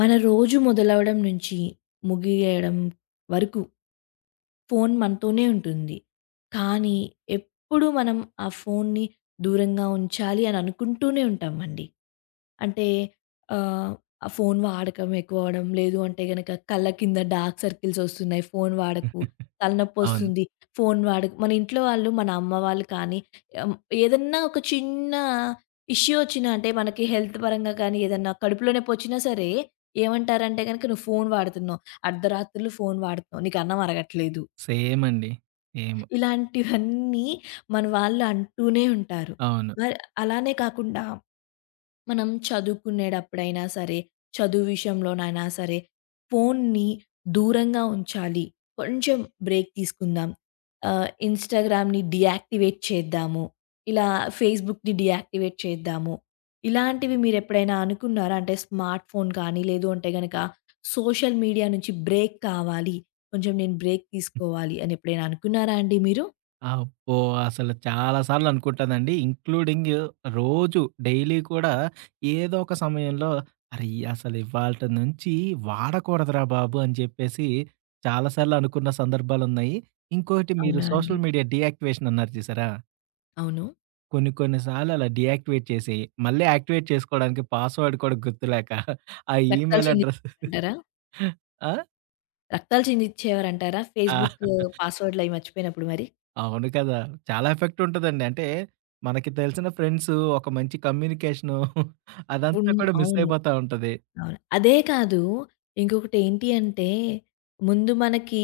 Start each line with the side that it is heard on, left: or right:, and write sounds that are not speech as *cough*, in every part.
left: మన రోజు మొదలవడం నుంచి, ముగియేయడం వరకు ఫోను మనతోనే ఉంటుంది. కానీ ఎప్పుడూ మనం, ఆ ఫోన్ని దూరంగా ఉంచాలి అని అనుకుంటూనే ఉంటామండి. అంటే, ఆహ్, ఆ ఫోను వాడకం ఎక్కువవడం. లేదు అంటే గనక కళ్ళ కింద డార్క్ సర్కిల్స్ ఒస్తున్నాయి. ఫోను వాడకు,
right: *chuckles* అవును.
left: తలనొప్పొస్తుంది ఫోను వాడకు. మన ఇంట్లో వాళ్ళు మన అమ్మ వాళ్ళు కానీ, ఆహ్, ఏదన్నా ఒక చిన్నా ఇష్యూ వచ్చినా అంటే మనకి హెల్త్ పరంగా కానీ, ఏదన్నా కడుపులోనొప్పి వచ్చినా సరే, ఏమంటారంటే గనక, నువ్వు ఫోను వాడుతున్నావు, అర్ధరాత్రులు ఫోను వాాడుతున్నావు నీకన్నం అరగట్లేదు.
right: సేమండి. సేము.
left: ఇలాంటివన్నీ మన వాళ్ళు అంటూనే ఉంటారు.
right: అవును.
left: మరి అలానే కాకుండా, మనం చదువుకునేడప్పుడైనా సరే, చదువు విషయంలోనైనా సరే, ఫోన్ని దూరంగా ఉంచాలి. కొంచెం బ్రేక్ తీసుకుందాం, ఆహ్, ఇన్‌స్టాగ్రామ్‌ని డియాయాక్టివేట్ చేద్దాము, ఇలా ఫేస్‌బుక్‌ని డియాక్టివేట్ చేద్దాము ఇలాంటివి మీరు ఎప్పుడైనా అనుకున్నారా? అంటే స్మార్ట్ ఫోన్ కానీ, లేదు అంటే గనక, సోషల్ మీడియా నుంచి బ్రేక్ కావాలి. కొంచెం నేను బ్రేక్ తీసుకోవాలి అని ఎప్పుడైనా అనుకున్నారా అండి మీరు?
right: అబ్బో! అసలు చాలా సార్లనుకుంటానండి. ఇన్‌క్లూడింగ్ రోజు డైలీ కూడా ఏదో ఒక సమయంలో అరే అసలు ఇవాళిటి నుంచి వాడకూడదురా బాబు అని చెప్పేసి, చాలా సార్లు అనుకున్న సందర్భాలున్నాయి. ఇంకోటి మీరు
left: అవునా అండి!
right: సోషల్ మీడియా డీయాక్టివేషన్ అన్నారు చూసారా?
left: అవును.
right: కొన్ని కొన్ని సార్లు అలా డీయాక్టివేట్ చేసి, మళ్ళీ యాక్టివేట్ చేసుకోవడానికి పాస్‌వర్డ్ కూడా గుర్తులేక, *giggles* ఆ
left: రక్తాలు
right: ఈమెయిల్ అడ్రస్ *chuckles*
left: చిందిచ్చేవారంటారా?
right: ఆ!
left: రక్తాలు చిందిచ్చేవారంటారా?
right: ఆ!
left: ఫేస్‌బుక్కూ
right: *chuckles*
left: పాస్‌వర్డులయి మర్చిపోయినప్పుడు మరి?
right: అవును కదా! చాలా ఎఫెక్టుంటదండి. అంటే, మనకి తెలిసిన ఫ్రెండ్స్ ఒక మంచి కమ్యూనికేషనూ *giggles* అదంతా
left: ఉన్
right: కూడా మిస్
left: అవును.
right: అయిపోతా ఉంటది.
left: అవును. అదే కాదు. ఇంకొకటి ఏంటి అంటే, ముందు మనకి,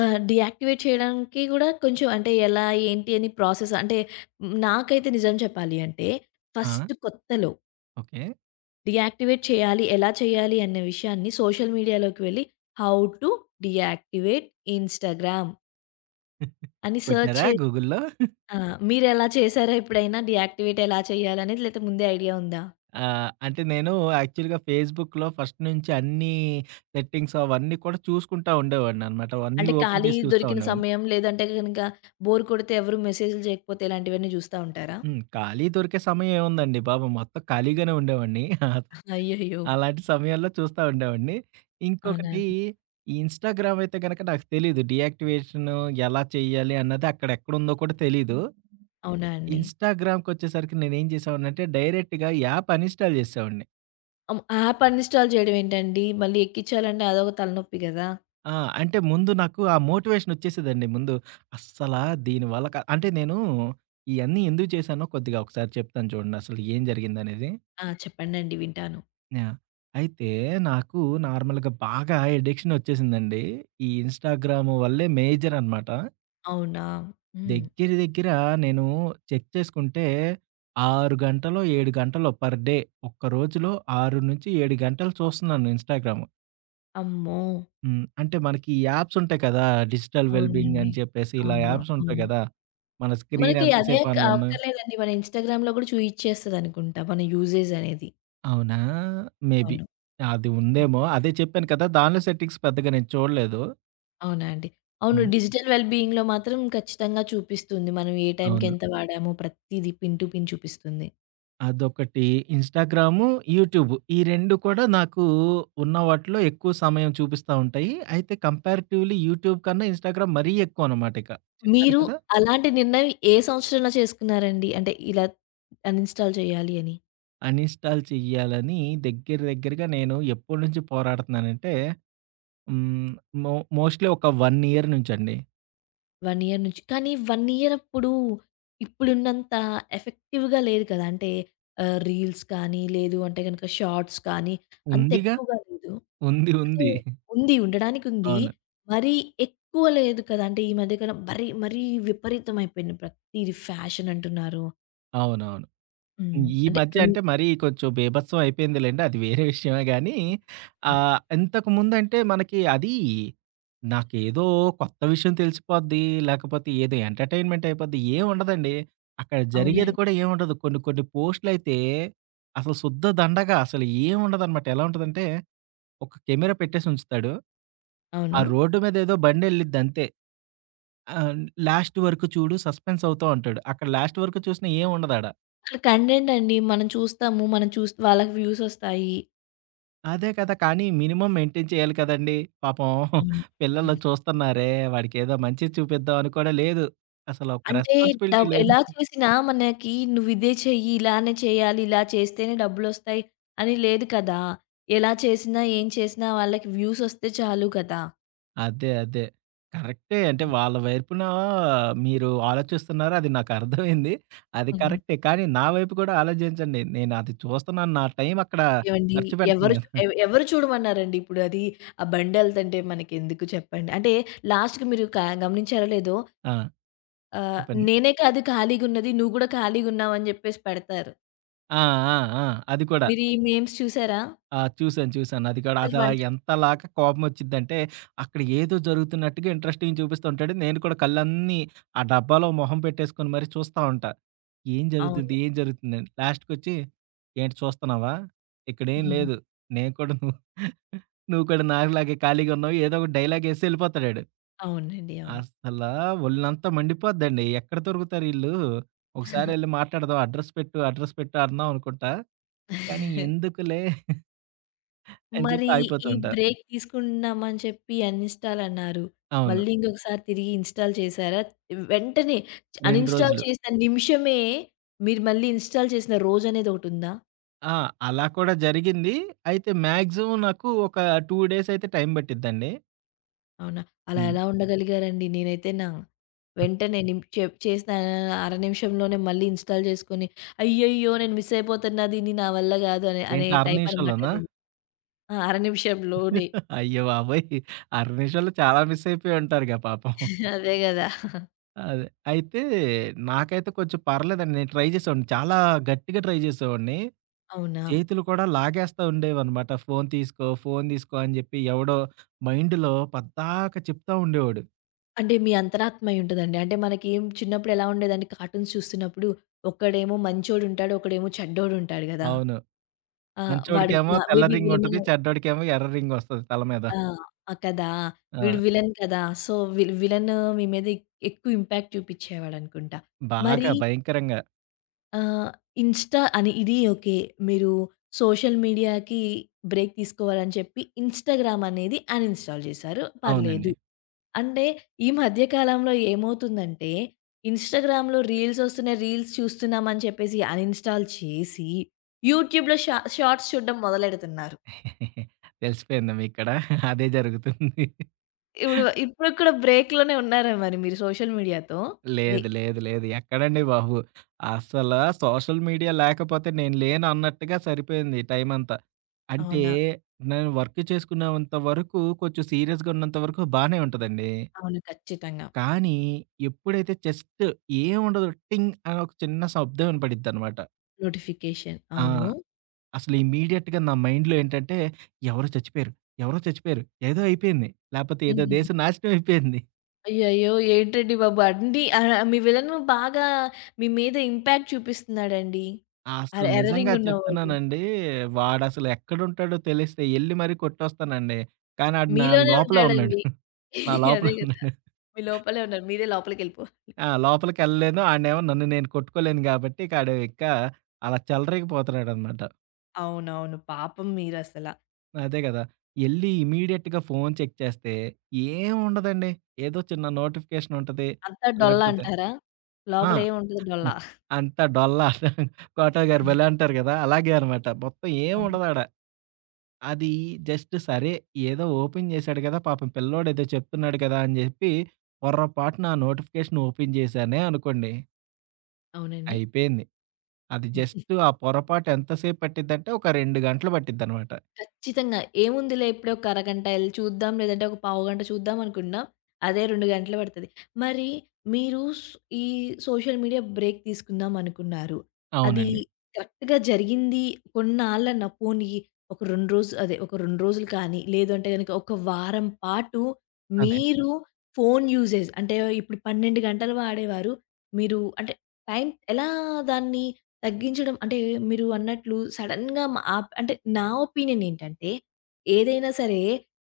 left: ఆహ్, డియాక్టివేట్ చేయడానికి కూడా కొంచం అంటే, ఎలా ఏంటి అని ప్రాసెస్ అంటే, నాకైతే నిజం చెప్పాలి అంటే
right: ఆ!
left: ఫస్ట్ కొత్తలో...
right: ఓకే.
left: డీయాక్టివేట్ చేయాలి. ఎలా చేయాలి? అన్న విషయాన్ని సోషల్ మీడియాలోకి వెళ్ళి "హౌ టు డియాక్టివేట్ ఇన్‌స్టాగ్రామ్."
right: *giggles*
left: అని సెర్చ్
right: కొట్నరా
left: చే
right: గూగుల్‌లో? *giggles*
left: ఆ! మీరు ఎలా చేశారా ఎప్పుడైనా డియాక్టివేట్ ఎలా చేయాలి అనేది, లేతే ముందే ఐడియా ఉందా?
right: ఆ! అంటే నేను యాక్చువల్‌గా ఫేస్‌బుక్‌లో ఫస్ట్ నుంచి అన్నీ, సెట్టింగ్స్ అవన్నీ కూడా చూసుకుంటా ఉండేవాడిననమాట. అవన్నీ
left: అంటే,
right: ఓపెన్
left: ఖాళీ
right: చేసి చూస్తా
left: దొరికిన
right: ఉండేవాడిని.
left: సమయం లేదంటే గనుక, బోర్ కొడితే ఎవరూ మెసేజులు చేయకపోతే ఇలాంటివన్నీ జూస్తా ఉంటారా?
right: హ్మ్. ఖాళీ దొరికే సమయేముందండి బాబు! మొత్తం ఖాళీగానే ఉండేవాడిని. *giggles*
left: అయ్యయ్యో!
right: అలాంటి సమయంలో చూస్తా ఉండేవాడిని.
left: అవునా
right: ఇంకొకటి,
left: అండి!
right: ఈ ఇన్‌స్టాగ్రామ్ అయితే గనక నాకు తెలీదు. డియాక్టివేషను ఎలా చేయాలి అన్నాదక్కడెక్కడుందో కూడా తెలీదు.
left: అవునా అండి!
right: ఇన్‌స్టాగ్రామ్‌కొచ్చేసరికి నేను ఏం చేసావాన్నంటే, డైరెక్ట్‌గా ఈ యాప్ అనిన్‌స్టాల్ చేసేసేవాడిని.
left: ఆహ్, హ్మ్. యాప్ అన్‌ఇన్‌స్టాల్ జేయడం ఏంటండి? మళ్ళీ ఎక్కించాలంటే అదోక తలనొప్పి గదా!
right: ఆ! అంటే ముందు నాకు ఆ మోటివేషనొచ్చేసేదండి ముందు. అస్సలా దీని వల్ల క అంటే నేను ఇయన్నీ ఎందుకు చేశానో కొద్దిగా ఒకసారి చెప్తాను చూడండి. అసలు ఏం జరిగిందనేది?
left: ఆ! చెప్పండండి వింటాను.
right: ఆ! అయితే నాకు నార్మల్‌గా బాగా అడిక్షనొచ్చేసిందండి. ఈ ఇన్‌స్టాగ్రాము వల్లే మేజరనమాట.
left: అవునా! హ్మ్.
right: దెగ్గర దెగ్గర నేను చెక్ చేసుకుంటే, 6 గంటలో, 7 గంటలో పర్ డే ఒక్క రోజులో 6-7 గంటలు చూస్తున్నాను ఇన్‌‌స్టాగ్రాము.
left: అమ్మో!
right: హ్మ్. అంటే మనకి యాప్సుంటాయి కదా! డిజిటల్ వెల్బింగ్
left: అవునండి.
right: అని చెప్పేసి ఇలా
left: అవును.
right: యాప్సుంటాయి ఉంటాయి
left: అవును.
right: గదా! మన స్క్రీన్
left: మనకి అదే
right: ఎంతసేపు
left: క
right: ఆన్ ఉన్న
left: అక్కర్లేదండి. మన ఇన్‌స్టాగ్రామ్‌లో గూడా చూయిచ్చేస్తదనుకుంటా మన యూజెజ్ అనేది.
right: అవునా? మేబీ.
left: అవును.
right: అది
left: హ్మ్.
right: ఉందేమో. అదే చెప్పాను కదా! దానిలో సెట్టింగ్స్ పెద్దగా నేను చూడలేదు.
left: అవునా అండి. అవును
right: హ్మ్.
left: డిజిటల్ వెల్ బీయింగ్‌లో మాత్రం ఖచ్చితంగా చూపిస్తుంది. మనం ఏ టైంకి
right: అవును.
left: ఎంత వాడామో ప్రతీద పిన్ టు పిన్ చూపిస్తుంది.
right: అదొకటి ఇన్‌స్టాగ్రాము, యూట్యూబు ఈ 2 కూడా నాకు ఉన్న వాటిలో ఎక్కువ సమయం చూపిస్తా ఉంటాయి. అయితే కంపారిటివ్‌లి యూట్యూబ్ కన్నా ఇన్‌స్టాగ్రామ్ మరీ ఎక్కువనమాట ఇక చెప్పాను
left: మీరు
right: కదా!
left: అలాంటి నిర్ణయం ఏ సంవత్సరంలో చేసుకున్నారండి? అంటే ఇలా అన్‌ఇన్‌స్టాల్ జేయాలి అని.
right: అన్‌ఇన్‌స్టాల్ చేయ్యాలని దగ్గర దగ్గరగా నేను ఎప్పడు నుంచి పోరాడుతున్నానంటే, హ్మ్, మో మోస్ట్‌ల్లీ ఒక 1 ఇయర్ నుంచండి.
left: 1 ఇయర్ నుంచి. కానీ ఇయర్ అప్పుడు ఇప్పుడున్నంత ఎఫెక్టివ్‌గా లేదు కదా! అంటే ఆహ్, రీల్స్ కానీ, లేదు అంటే గనుక షార్ట్స్ కానీ అంత
right: ఉందిగా.
left: ఎక్కువగా లేదు.
right: *chuckles* ఉంది
left: అంటే,
right: ఉంది.
left: ఉంది ఉండడానికుంది.
right: అవును.
left: మరీ ఎక్కువ లేదు కదా! అంటే ఈ మధ్యకన్నా మరి, మరీ విపరీతమైపోయింది. ప్రతీది ఫ్యాషన్ అంటున్నారు.
right: అవునవును.
left: హ్మ్.
right: ఈ
left: అంటే
right: మధ్య
left: హ్మ్.
right: అంటే మరీ కొంచెం బీభత్సం అయిపోయిందిలెండి. అది వేరే విషయమే గానీ.
left: హ్మ్.
right: ఆహ్, ఇంతకుముందంటే మనకి అది, నాకేదో కొత్త విషయం తెలిసిపోద్ది, లేకపోతే ఏదో ఎంటర్టైన్మెంట్ అయిపోద్ది ఏమి ఉండదండి. అక్కడ
left: అవునా
right: జరిగేది
left: అండి.
right: కూడా ఏముండదు. కొన్ని కొన్ని పోస్టులయితే, అసలు శుద్ధ దండగా అసలు ఏం ఉండదనమాట ఎలా ఉంటదంటే, ఒక కెమెరా పెట్టేసి ఉంచుతాడు, ఆ
left: అవును.
right: రోడ్డు మీద ఏదో బండి వెళ్ళిద్ది అంతే. ఆహ్, లాస్ట్ వరకు చూడు సస్పెన్స్ అవుతావంటాడు. అక్కడ లాస్ట్ వరకు చూసినా ఏముండదాడ.
left: అక్కడ కంటెట్ అండి. మనం చూస్తాము. మనం చూస్ వాళ్ళకి వ్యూస్ ఒస్తాయి.
right: అదే కదా! కానీ, మినిమమ్ మెయింటైన్ చేయాలి కదండి! పాపం
left: అవును.
right: *giggles* పిల్లలు
left: హ్మ్.
right: చూస్తున్నారే! వాడికేదో మంచిది చూపిద్దాం అని కూడా లేదు. అసలు ఒక
left: అంటే
right: రెస్పాన్సిబిలిటీ
left: డబ్
right: లేదు.
left: ఎలా చూసినా మనకి నువ్విదే చెయ్యి, ఇలానే చేయ్యాలి, ఇలా చేస్తేనే డబ్బులొస్తాయి అని లేదు కదా! ఎలా చేసినా, ఏం చేసినా, వాళ్ళకి వ్యూస్ ఒస్తే చాలు గదా!
right: అదే, అదే. కరెక్టే. అంటే,
left: హ్మ్.
right: వాళ్ళ వైపున మీరు ఆలోచిస్తున్నారు అది నాకర్థమైంది. అది
left: హ్మ్.
right: కరెక్టే. కానీ, నా వైపు కూడా ఆలోజించండి. నేను అది చూస్తున్నాను. నా టైం అక్కడ
left: ఏవండి,
right: ఖర్చుపెడతాను
left: ఎవరు చ
right: కదా!
left: ఎవ ఎవరు చూడమన్నారండి ఇప్పుడు అది? ఆ బండెళ్తంటే మనకెందుకు చెప్పండి? అంటే లాస్ట్‌కి మీరు క గమనించారో లేదో
right: ఆ!
left: ఆ!
right: చెప్పండి.
left: నేనే కాదు ఖాళీగున్నది. నువ్వు కూడా ఖాళీగున్నావు అని జెప్పేసి పెడతారు.
right: ఆ! ఆ! ఆ! అది కూడా.
left: మీరీ మేమ్స్ చూసారా?
right: ఆ! చూశాను, చూశాను. అది కూడా
left: వాళ్ళు
right: అసల
left: వంట
right: ఎంతలాగా కోపమోచ్చిద్దంటే, అక్కడ ఏదో జరుగుతున్నట్టుగా ఇంట్రెస్టింగ్ చూపిసస్తుంటాడు. నేను కూడా కళ్ళన్నీ ఆ డబ్బాలో మొహం పెట్టేసుకొని మరి చూస్తా ఉంటా. ఏం జరుగుతుంది?
left: అవును.
right: ఏం జరుగుతుందని? లాస్ట్‌కొచ్చి ఏంటి చూస్తన్నావా? ఇక్కడేం
left: *giggles*
right: లేదు. నేను కూడా నువ్వు *chuckles* నువ్వు కూడా నాకులాగే ఖాళీగున్నావు ఏదో ఒకటి డైలాగేసి ఎళ్ళిపోతడాడు.
left: అవునండి. అవును.
right: అస్సలా ఒళ్ళంతా మండిపోద్దండి. ఎక్కడ దొరుకుతారీళ్ళు?
left: *giggles*
right: ఒకసారెళ్ళి మాట్లాడదాం అడ్రస్ పెట్టు అడ్రస్ పెట్టు అందాం అనుకుంటా. కానీ,
left: *giggles*
right: ఎందుకులే... *chuckles* అని జెప్పి
left: మరి
right: ఆగిపోతూ
left: ఈ
right: ఉంటా.
left: బ్రేక్ తీసుకున్నామని చెప్పి అన్ని అన్‌ఇన్‌స్టాలన్నారు.
right: అవును.
left: మళ్ళీ ఇంకొకసారి తిరిగి ఇన్‌స్టాల్ చేశారా? వెంటనే
right: 2
left: అన్‌ఇన్‌స్టాల్
right: రోజులు.
left: చేసిన నిమిషమే మీరు మళ్ళీ ఇన్‌స్టాల్ చేసిన రోజనేదొకటుందా?
right: ఆ! అలా కూడా జరిగింది. అయితే మ్యాక్సిమమ్ నాకు ఒక 2 డేస్ అయితే టైం పట్టిద్దండి.
left: అవునా. అలా
right: హ్మ్.
left: ఎలా ఉండగలిగారండి? నేనైతేనా,
right: ఆ!
left: వెంటనే నిం చెప్ చేసిన అ అర నిమిషంలోనే మళ్ళీ ఇన్‌స్టాల్ చేసుకొని అయ్యయ్యో! నేను మిస్ అయిపోతన్న దీన్ని నా వల్ల కాదు అని అనే
right: ఏంటి అర
left: టైప్ అనమాట
right: నిమిషంలోనా?
left: నేను. ఆ! అర నిమిషం‌లోనే.
right: అయ్యబాబోయ్! అర నిమిషం‌లో చాలా మిసయిపోయి ఉంటారుగా పాపం.
left: అదే కదా!
right: అదే. అయితే నాకైతే కొంచెం పర్లేదండి నేను ట్రై చేసేవాడిని. చాలా గట్టిగా ట్రై చేసేవాడిని.
left: అవునా!
right: చేతులు కూడా లాగేస్తా ఉండేవాడన్నమాట. ఫోను తీసుకో, ఫోను తీసుకో అని చెప్పి ఎవడో మైండ్‌లో పద్దాకా చెప్తా ఉండేవాడు.
left: అంటే మీ అంతరాత్మ అయ్యి ఉంటదండి. అంటే మనకి చిన్నప్పుడు ఎలా ఉండేదండి కార్టూన్స్ చూస్తున్నప్పుడు ఒకడేమో మంచోడు ఉంటాడు, ఒకడేమో చెడ్డోడు ఉంటాడు గదా!
right: అవును.
left: ఆ! వాడు
right: మంచోడికేమో
left: మా మే
right: తెల్ల
left: బీ
right: రింగ్ ఉంటది.
left: విల్‌వినై
right: చెడ్డోడికేమో ఎర్ర రింగోస్తది తల మీద.
left: ఆ! ఆ! కదా!
right: ఆ!
left: వీడు విలన్ కదా! సో, వి విలను మీ మీద ఎక్కువ ఇంపాక్ట్ చూపించేవాడనుకుంటా.
right: బాగా
left: మరీ
right: భయంకరంగా.
left: ఆహ్, ఇన్‌స్టా అని ఇది ఓకే. మీరు సోషల్ మీడియాకి బ్రేక్ తీసుకోవాలని చెప్పి ఇన్‌స్టాగ్రామ్‌ అనేది అన్‌ఇన్‌స్టాల్ చేశారు. పర్లేదు.
right: అవునండి.
left: అంటే ఈ మధ్య కాలంలో ఏమవుతుందంటే, ఇన్‌స్టాగ్రామ్‌లో రీల్స్ వస్తున్నాయి రీల్స్ చూస్తున్నామని చెప్పేసి అన్‌ఇన్‌స్టాల్ చేసి, యూట్యూబ్‌లో షా షార్ట్స్ చూడడం మొదలెడుతున్నారు.
right: *chuckles* తెలిసిపోయిందా, మీకు కూడా అదే జరుగుతుంది.
left: ఇప్పుడు, ఇప్పుడు కూడా బ్రేక్‌లోనే ఉన్నారా మరి మీరు సోషల్ మీడియాతో అది.
right: లేదు. లేదు. లేదు. ఎక్కడండి బాబు. అస్సల సోషల్ మీడియా లేకపోతే నేను లేను అన్నట్టుగా సరిపోయింది టైమంతా. అంటే
left: అవునా!
right: నేను వర్క్ చేసుకున్నంత వరకు కొంచెం సీరియస్‌గున్నంత వరకు బానే ఉంటదండి.
left: అవును ఖచ్చితంగా.
right: కానీ ఎప్పుడైతే జస్టు ఏముండదు టింగ్ అని ఒక చిన్న శబ్దం వినపడిద్దనమాట.
left: నోటిఫికేషన్.
right: ఆ!
left: అవును.
right: అసలు ఇమీడియట్‌గా నా మైండ్‌లో ఏంటంటే ఎవరో చచ్చిపోయారు, ఎవరో చచ్చిపోయారు. ఏదో అయిపోయింది. లేపోతే ఏదో
left: హుహు.
right: దేశం నాశనం అయిపోయింది.
left: అయ్యయ్యో! ఏంటండి బాబు! అండి ఆ మీ విలను బాగా మీ మీద ఇంపాక్ట్ చూపిస్తున్నాడండి. అర
right: అసలు నిజంగా
left: ఎర్రరింగ్ ఉన్నవొళ్ళు.
right: చెప్తున్నానండి వాాడసలెక్కడుంటాడో తెలిస్తే ఎళ్లి మరి కొట్టొస్తానండి. కానీ ఆడ్ నా
left: మీలోనే
right: లోపలే ఉన్నాడు.
left: ఉంటాడండి.
right: నా
left: *chuckles* అదే
right: లోపలే
left: గదా!
right: ఉన్నాడు.
left: మీ లోపలే ఉన్నారు. మీరే లోపలికెళ్ళిపోవలి. *giggles*
right: ఆ! లోపలికెళ్ళలేను. ఆడనేమో నన్ను నేను కొట్టుకోలేను గాబట్టి ఇకాడు ఇక అలా చెలరేగిపోతున్నాడనమాట.
left: అవునవును. పాపం మీరసల.
right: అదే గదా! ఎళ్లి ఇమీ‌డియేట్‌గా ఫోన్ చెక్ చేస్తే ఏం ఉండదండి? ఏదో చిన్న నోటిఫికేషన్ ఉంటది.
left: అంతా
right: లేకపోతే.
left: డొల్లంటారా?
right: ఆ!
left: లోపల ఏమి ఉంటది డొల్ల.
right: *giggles* అంతా డొల్ల *chuckles* 'కోటా'
left: ఆ!
right: గారు భలే అంటారు గదా! అలాగే అనమాట. మొత్తం ఏం
left: అవును.
right: ఉండదాడ. అది జస్ట్ సరే ఏదో ఓపెన్ జేశాడు గదా! పాపం పిల్లోడేదో చెప్తున్నాడు గదా! అని జెప్పి, పొర పాటునా నోటిఫికేషన్ ఓపెన్ చేశానే అనుకోండి.
left: అవునండి.
right: అయిపోయింది. అది జస్ట్ ఆ
left: *giggles*
right: పొరపాటు ఎంతసేపు పట్టిద్దంటే ఒక 2 గంటలు పట్టిద్దనమాట.
left: ఖచ్చితంగా. ఏముందిలే ఎప్పుడే ఒక అరగంట ఎళ్లి చూద్దాం లేదంటే ఒక పావు గంట చూద్దాం అనుకున్నా అదే 2 గంటలు పడతది. మరి మీరు సు ఈ సోషల్ మీడియా బ్రేక్ తీసుకుందాం అనుకున్నారు? అది
right: అవునండి.
left: కరెక్ట్‌గా జరిగింది కొన్నాళ్ళన్న, పోనీ ఒక 2 రోజులు, అదే ఒక 2 రోజులు కానీ లేదు అంటే గనక ఒక వారం పాటు
right: అదే.
left: మీరు ఫోను యూజేజ్ అంటే ఇప్పుడు 12 గంటలు వాడేవారు, మీరు అంటే, టైం ఎలా దాన్ని తగ్గించడం అంటే మీరు అన్నట్లు సడెన్‌గా మా ఆప్ అంటే నా ఒపీనియన్ ఏంటంటే ఏదైనా సరే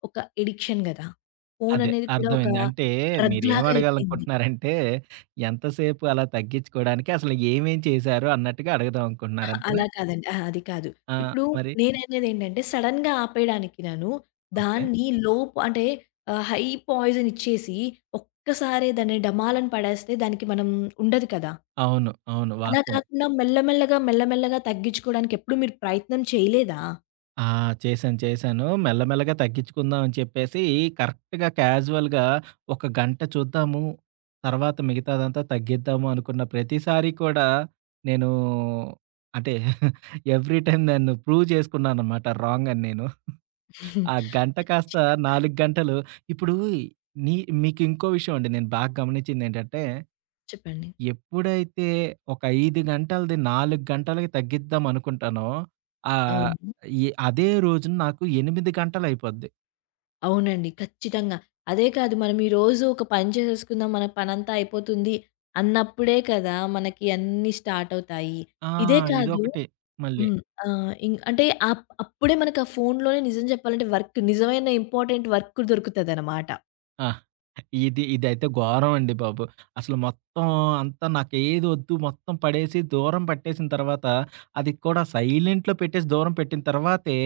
left: ఒక ఎడిక్షన్ గదా! ఫోను
right: అదే
left: అనేది కూడా ఒక
right: అర్థమైంది. అంటే,
left: డ్రగ్
right: మీరేం
left: లాగ అయిపోయింది.
right: అడగాలనుకుంటున్నారంటే ఎంతసేపు అలా తగ్గిచ్చుకోడానికి అసల ఏమేం చేశారు? అన్నట్టుగా అడగుదాం
left: ఆ!
right: అనుకుంటున్నారు అంతేనా?
left: అలా కాదండి. ఆహ! అది కాదు.
right: ఆ!
left: ఇప్పుడు
right: మరి?
left: నేననేదేంటంటే సడెన్‌గా ఆపేయడానికి నను
right: ఓకే.
left: దాన్ని లోప్ అంటే ఆహ్, హై పాయిజన్ ఇచ్చేసి ఒక్కసారే దాన్ని డమాలని పడేస్తే దానికి మనం ఉండదు కదా!
right: అవును. అవును.
left: అలా
right: వాస్తవం.
left: కాకుండా మెల్ల మెల్లగా మెల్ల మెల్లగా తగ్గించుకోడానికి ఎప్పుడు మీరు ప్రయత్నం చేయలేదా?
right: ఆ! చేశాను, చేశాను. మెల్ల మెల్లగా తగ్గించుకుందాం అని చెప్పేసి, కరెక్ట్‌గా క్యాజువల్‌గా ఒక గంట చూద్దాము. తర్వాత మిగతాదంతా తగ్గిద్దాము అనుకున్న ప్రతిసారి కూడా నేను అంటే, *chuckles* ఎవ్రీ టైమ్ నన్ను ప్రూవ్ చేసుకున్నాననమాట రాంగ్ అని నేను. *chuckles* ఆ
left: *giggles*
right: గంట కాస్త
left: ఖచ్చితంగా.
right: 4 గంటలు, ఇప్పుడు నీ మీకింకో విషయం అండి. నేను బాగా గమనించిందేటంటే,
left: చెప్పండి.
right: ఎప్పుడైతే ఒక 5 గంటలది 4 గంటలకి తగ్గిద్దాం అనుకుంటానో, ఆహ్,
left: అవును.
right: ఎ అదే రోజున నాకు 8 గంటలయిపోద్ది.
left: అవునండి. ఖచ్చితంగా. అదే కాదు, మనం ఈరోజు ఒక పని చేసేసుకుందాం. మన పనంతా అయిపోతుంది అన్నప్పుడే కదా! మనకి అన్నీ స్టార్ట్ అవుతాయి.
right: ఆ!
left: ఇదే కాదు,
right: ఇదొకటి మళ్ళీ.
left: హ్మ్. ఆహ్, ఇం అంటే అప్ అప్పుడే మనకు ఆ ఫోనులోనే నిజం చెప్పాలంటే, వర్క్ నిజమైన ఇంపార్టెంట్ వర్క్ కూడా దొరుకుతదనమాట.
right: ఆ! ఇది, ఇదైతే ఘోరం అండి బాబు. అసలు మొత్తం అంతా నాకేది వద్దు మొత్తం పడేసి, దూరం పట్టేసిన తర్వాత, అది కూడా సైలెంట్‌లో పెట్టేసి దూరం పెట్టిన తర్వాతే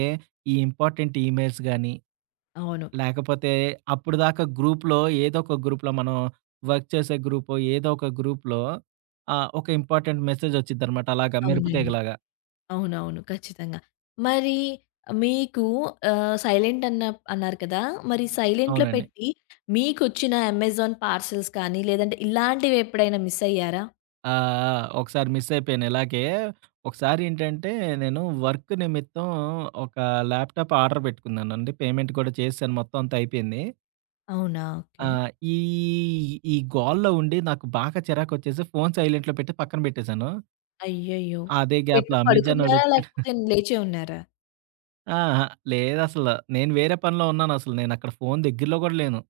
right: ఈ ఇంపార్టెంట్ ఈ మెయిల్స్ గాని,
left: అవును.
right: లేకపోతే అప్పడుదాకా గ్రూప్‌లో ఏదో ఒక గ్రూప్‌లో మనం వర్క్ చేసే గ్రూపో, ఏదో ఒక గ్రూప్‌లో ఆహ్, ఒక ఇంపార్టెంట్ మెసేజ్ ఒచ్చిద్దనమాట, అలాగా మెరుపు
left: అవునండి.
right: తీగలాగా.
left: అవునవును. ఖచ్చితంగా. మరి మీకు ఆహ్, సైలెంట్ అన్న అన్నారు కదా! మరి సైలెంట్‌లో
right: అవునండి.
left: పెట్టి, మీకొచ్చిన అమెజాన్ పార్సల్స్ కానీ, లేదంటే ఇలాంటివెప్పుడైనా మిస్ అయ్యారా?
right: ఆ! ఆ! ఒకసారి మిసయిపోయాను ఇలాగే. ఒకసారి ఏంటంటే నేను వర్క్ నిమిత్తం ఒక ల్యాప్‌టాప్ ఆర్డర్ పెట్టుకున్నానండి పేమెంట్ కూడా చేసాను మొత్తం అంతా అయిపోయింది.
left: అవునా
right: ఆ!
left: ఓకే.
right: ఈ ఈ గోల్లో ఉండి నాకు బాగా చిరాకొచ్చేసి ఫోను సైలెంట్‌లో పెట్టి పక్కన పెట్టేశాను.
left: అయ్యయ్యో!
right: అదే
left: పెట్టి
right: గ్యాప్‌లో
left: పడుకున్నారా?
right: అమేజానొడొచ్చాడు. *giggles*
left: లేకపోతే లేచే ఉన్నారా?
right: అహా! లేదసలు. నేను వేరే పనిలో ఉన్నాను అసలు నేను అక్కడ ఫోను దగ్గరలో గూడా లేను.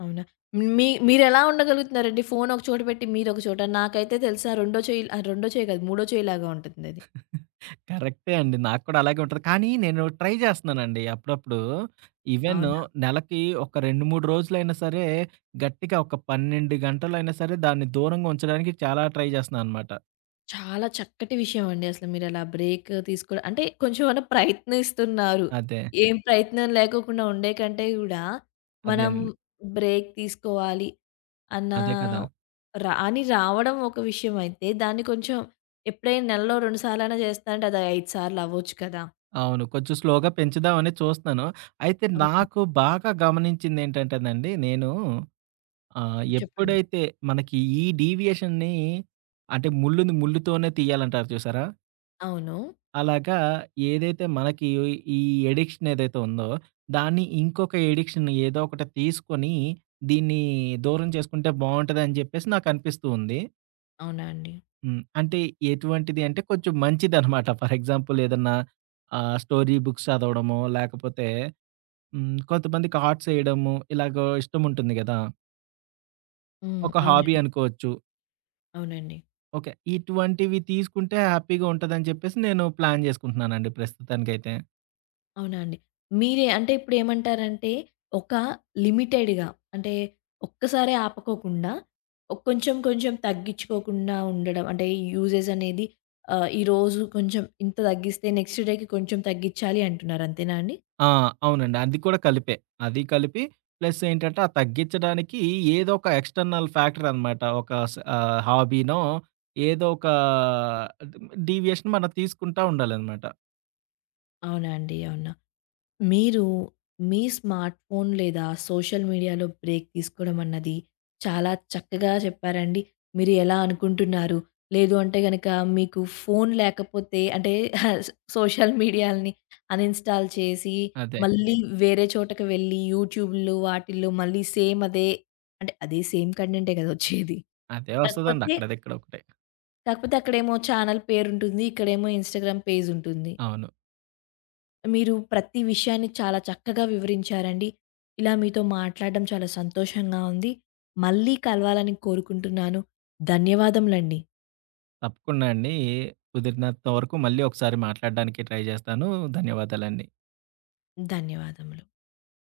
left: అవునా? మీ మీరు ఎలా ఉండగలుగుతున్నారండి? ఫోను ఒక చోట పెట్టి మీరొక చోట నాకైతే తెలుసా రెండో చేయి అహ! రెండో చేయ గాదు, మూడో చేయలాగా ఉంటుంది అది.
right: *chuckles* కరెక్టే అండి. నాకు కూడా అలాగే ఉంటది. కానీ, నేను ట్రై జేస్తున్నానండి. అప్పుడప్పుడు ఈవెను
left: అవునా.
right: నెలకి ఒక 2, 3 రోజులైనా సరే గట్టిగా ఒక 12 గంటలైనా సరే దాన్ని దూరంగా ఉంచడానికి చాలా ట్రై జేస్తున్నా అనమాట.
left: చాలా చక్కటి విషయం అండి అసల మీరలా బ్రేక్ తీసుకో అంటే, కొంచెమన్నా ప్రయత్నిస్తున్నారు.
right: అదే.
left: ఏం ప్రయత్నం లేకోకుండా ఉండేకంటే గూడా, మనం
right: అదేనండి.
left: బ్రేక్ తీసుకోవాలి. అన్నా
right: అదే కదా!
left: రా అని రావడం ఒక విషయం అయితే దాన్ని కొంచెం ఎప్పుడైనా నెలలో 2 సార్లు అయినా జేస్తానంటే అదొ 5 సార్లు అవ్వచ్చు కదా!
right: అవును. కొంచెం స్లోగా పెంచుదామని చూస్తున్నాను. అయితే,
left: అవునండి.
right: నాకు బాగా గమనించిందేంటంటేనండి నేను ఆహ్,
left: చెప్పండి.
right: ఎప్పుడైతే మనకి ఈ డీవియేషన్ని అంటే, ముళ్ళుని ముళ్లుతోనే తీయాలంటారు చూసారా?
left: అవును.
right: అలాగా ఏదైతే మనకి ఈ అడిక్షన్ ఏదైతే ఉందో, దాన్ని ఇంకొక అడిక్షన్ ఏదో ఒకటి తీసుకొని, దీన్ని దూరం చేసుకుంటే, బావుంటదని చెప్పేసి నాకనిపిస్తూ ఉంది.
left: అవునా అండి?
right: హ్మ్. అంటే ఎటువంటిది అంటే, కొంచెం మంచిదనమాట. ఫర్ ఎగ్జాంపుల్ ఏదన్నా, ఆహ్, స్టోరీ బుక్స్ చదవడమో, లేకపోతే, హ్మ్, కొంతమందికి ఆర్ట్స్ ఏయడము ఇలాగా ఇష్టం ఉంటుంది కదా!
left: హ్మ్.
right: ఒక హాబీ
left: అవునండి.
right: అనుకోవచ్చు.
left: అవునండి.
right: ఓకే. ఇటువంటివి తీసుకుంటే హ్యాపీగా ఉంటదని చెప్పేసి నేను ప్లాన్ చేసుకుంటున్నానండి ప్రస్తుతానికైతే.
left: అవునా అండి? మీరే అంటే ఇప్పుడేమంటారంటే, ఒక లిమిటెడ్‌గా అంటే, ఒక్కసారే ఆపకోకుండా, కొంచెం కొంచెం తగ్గించుకోకుండా ఉండడం, అంటే యూజెస్ అనేది ఆహ్, ఈరోజు కొంచెం ఇంత తగ్గిస్తే నెక్స్ట్ డేకి కొంచెం తగ్గించాలి అంటున్నారు, అంతేనా అండి?
right: ఆ! అవునండి. అది కూడా కలిపే. అది కలిపి, ప్లస్ ఏంటంటే, ఆ తగ్గించడానికి ఏదోక ఎక్స్‌టర్నల్ ఫ్యాక్టర్ అనమాట ఒక స్ ఆహ్, హాబీనో ఏదోక డీ డీవియేషన్ మనం తీసుకుంటా ఉండాలనమాట.
left: అవునా అండి? అవునా? మీరు మీ స్మార్ట్ ఫోన్ లేదా సోషల్ మీడియాలో బ్రేక్ తీసుకోవడం అన్నది, చాలా చక్కగా చెప్పారండి. మీరు ఎలా అనుకుంటున్నారు, లేదు అంటే గనుక మీకు ఫోను లేకపోతే అంటే ఆహ్, స సోషల్ మీడియాలని అన్‌ఇన్‌స్టాల్ చేసి,
right: అదే.
left: మళ్ళీ వేరే చోటకి వెళ్ళి, యూట్యూబుల్లో వాటిల్లో మళ్ళీ సేమ్ అదే, అంటే అదే సేమ్ కంటెంటే కదా వచ్చేది!
right: అదే వస్తదండి
left: కాకపోతే...
right: అక్కడదిక్కడ ఒకటే.
left: కాకపోతే అక్కడేమో ఛానెల్ పేరుంటుంది. ఇక్కడేమో ఇన్‌స్టాగ్రామ్ పేజ్ ఉంటుంది.
right: అవును.
left: మీరు ప్రతి విషయాన్ని చాలా చక్కగా వివరించారండి. ఇలా మీతో మాట్లాడడం చాలా సంతోషంగా ఉంది. మళ్ళీ కలవాలని కోరుకుంటున్నాను. ధన్యవాదములండి.
right: తప్పకుండా అండి. కుదిరినంత వరకు మళ్ళీ ఒకసారి మాట్లాడడాననికి ట్రై జేస్తాను. ధన్యవాదాలండి.
left: ధన్యవాదములు.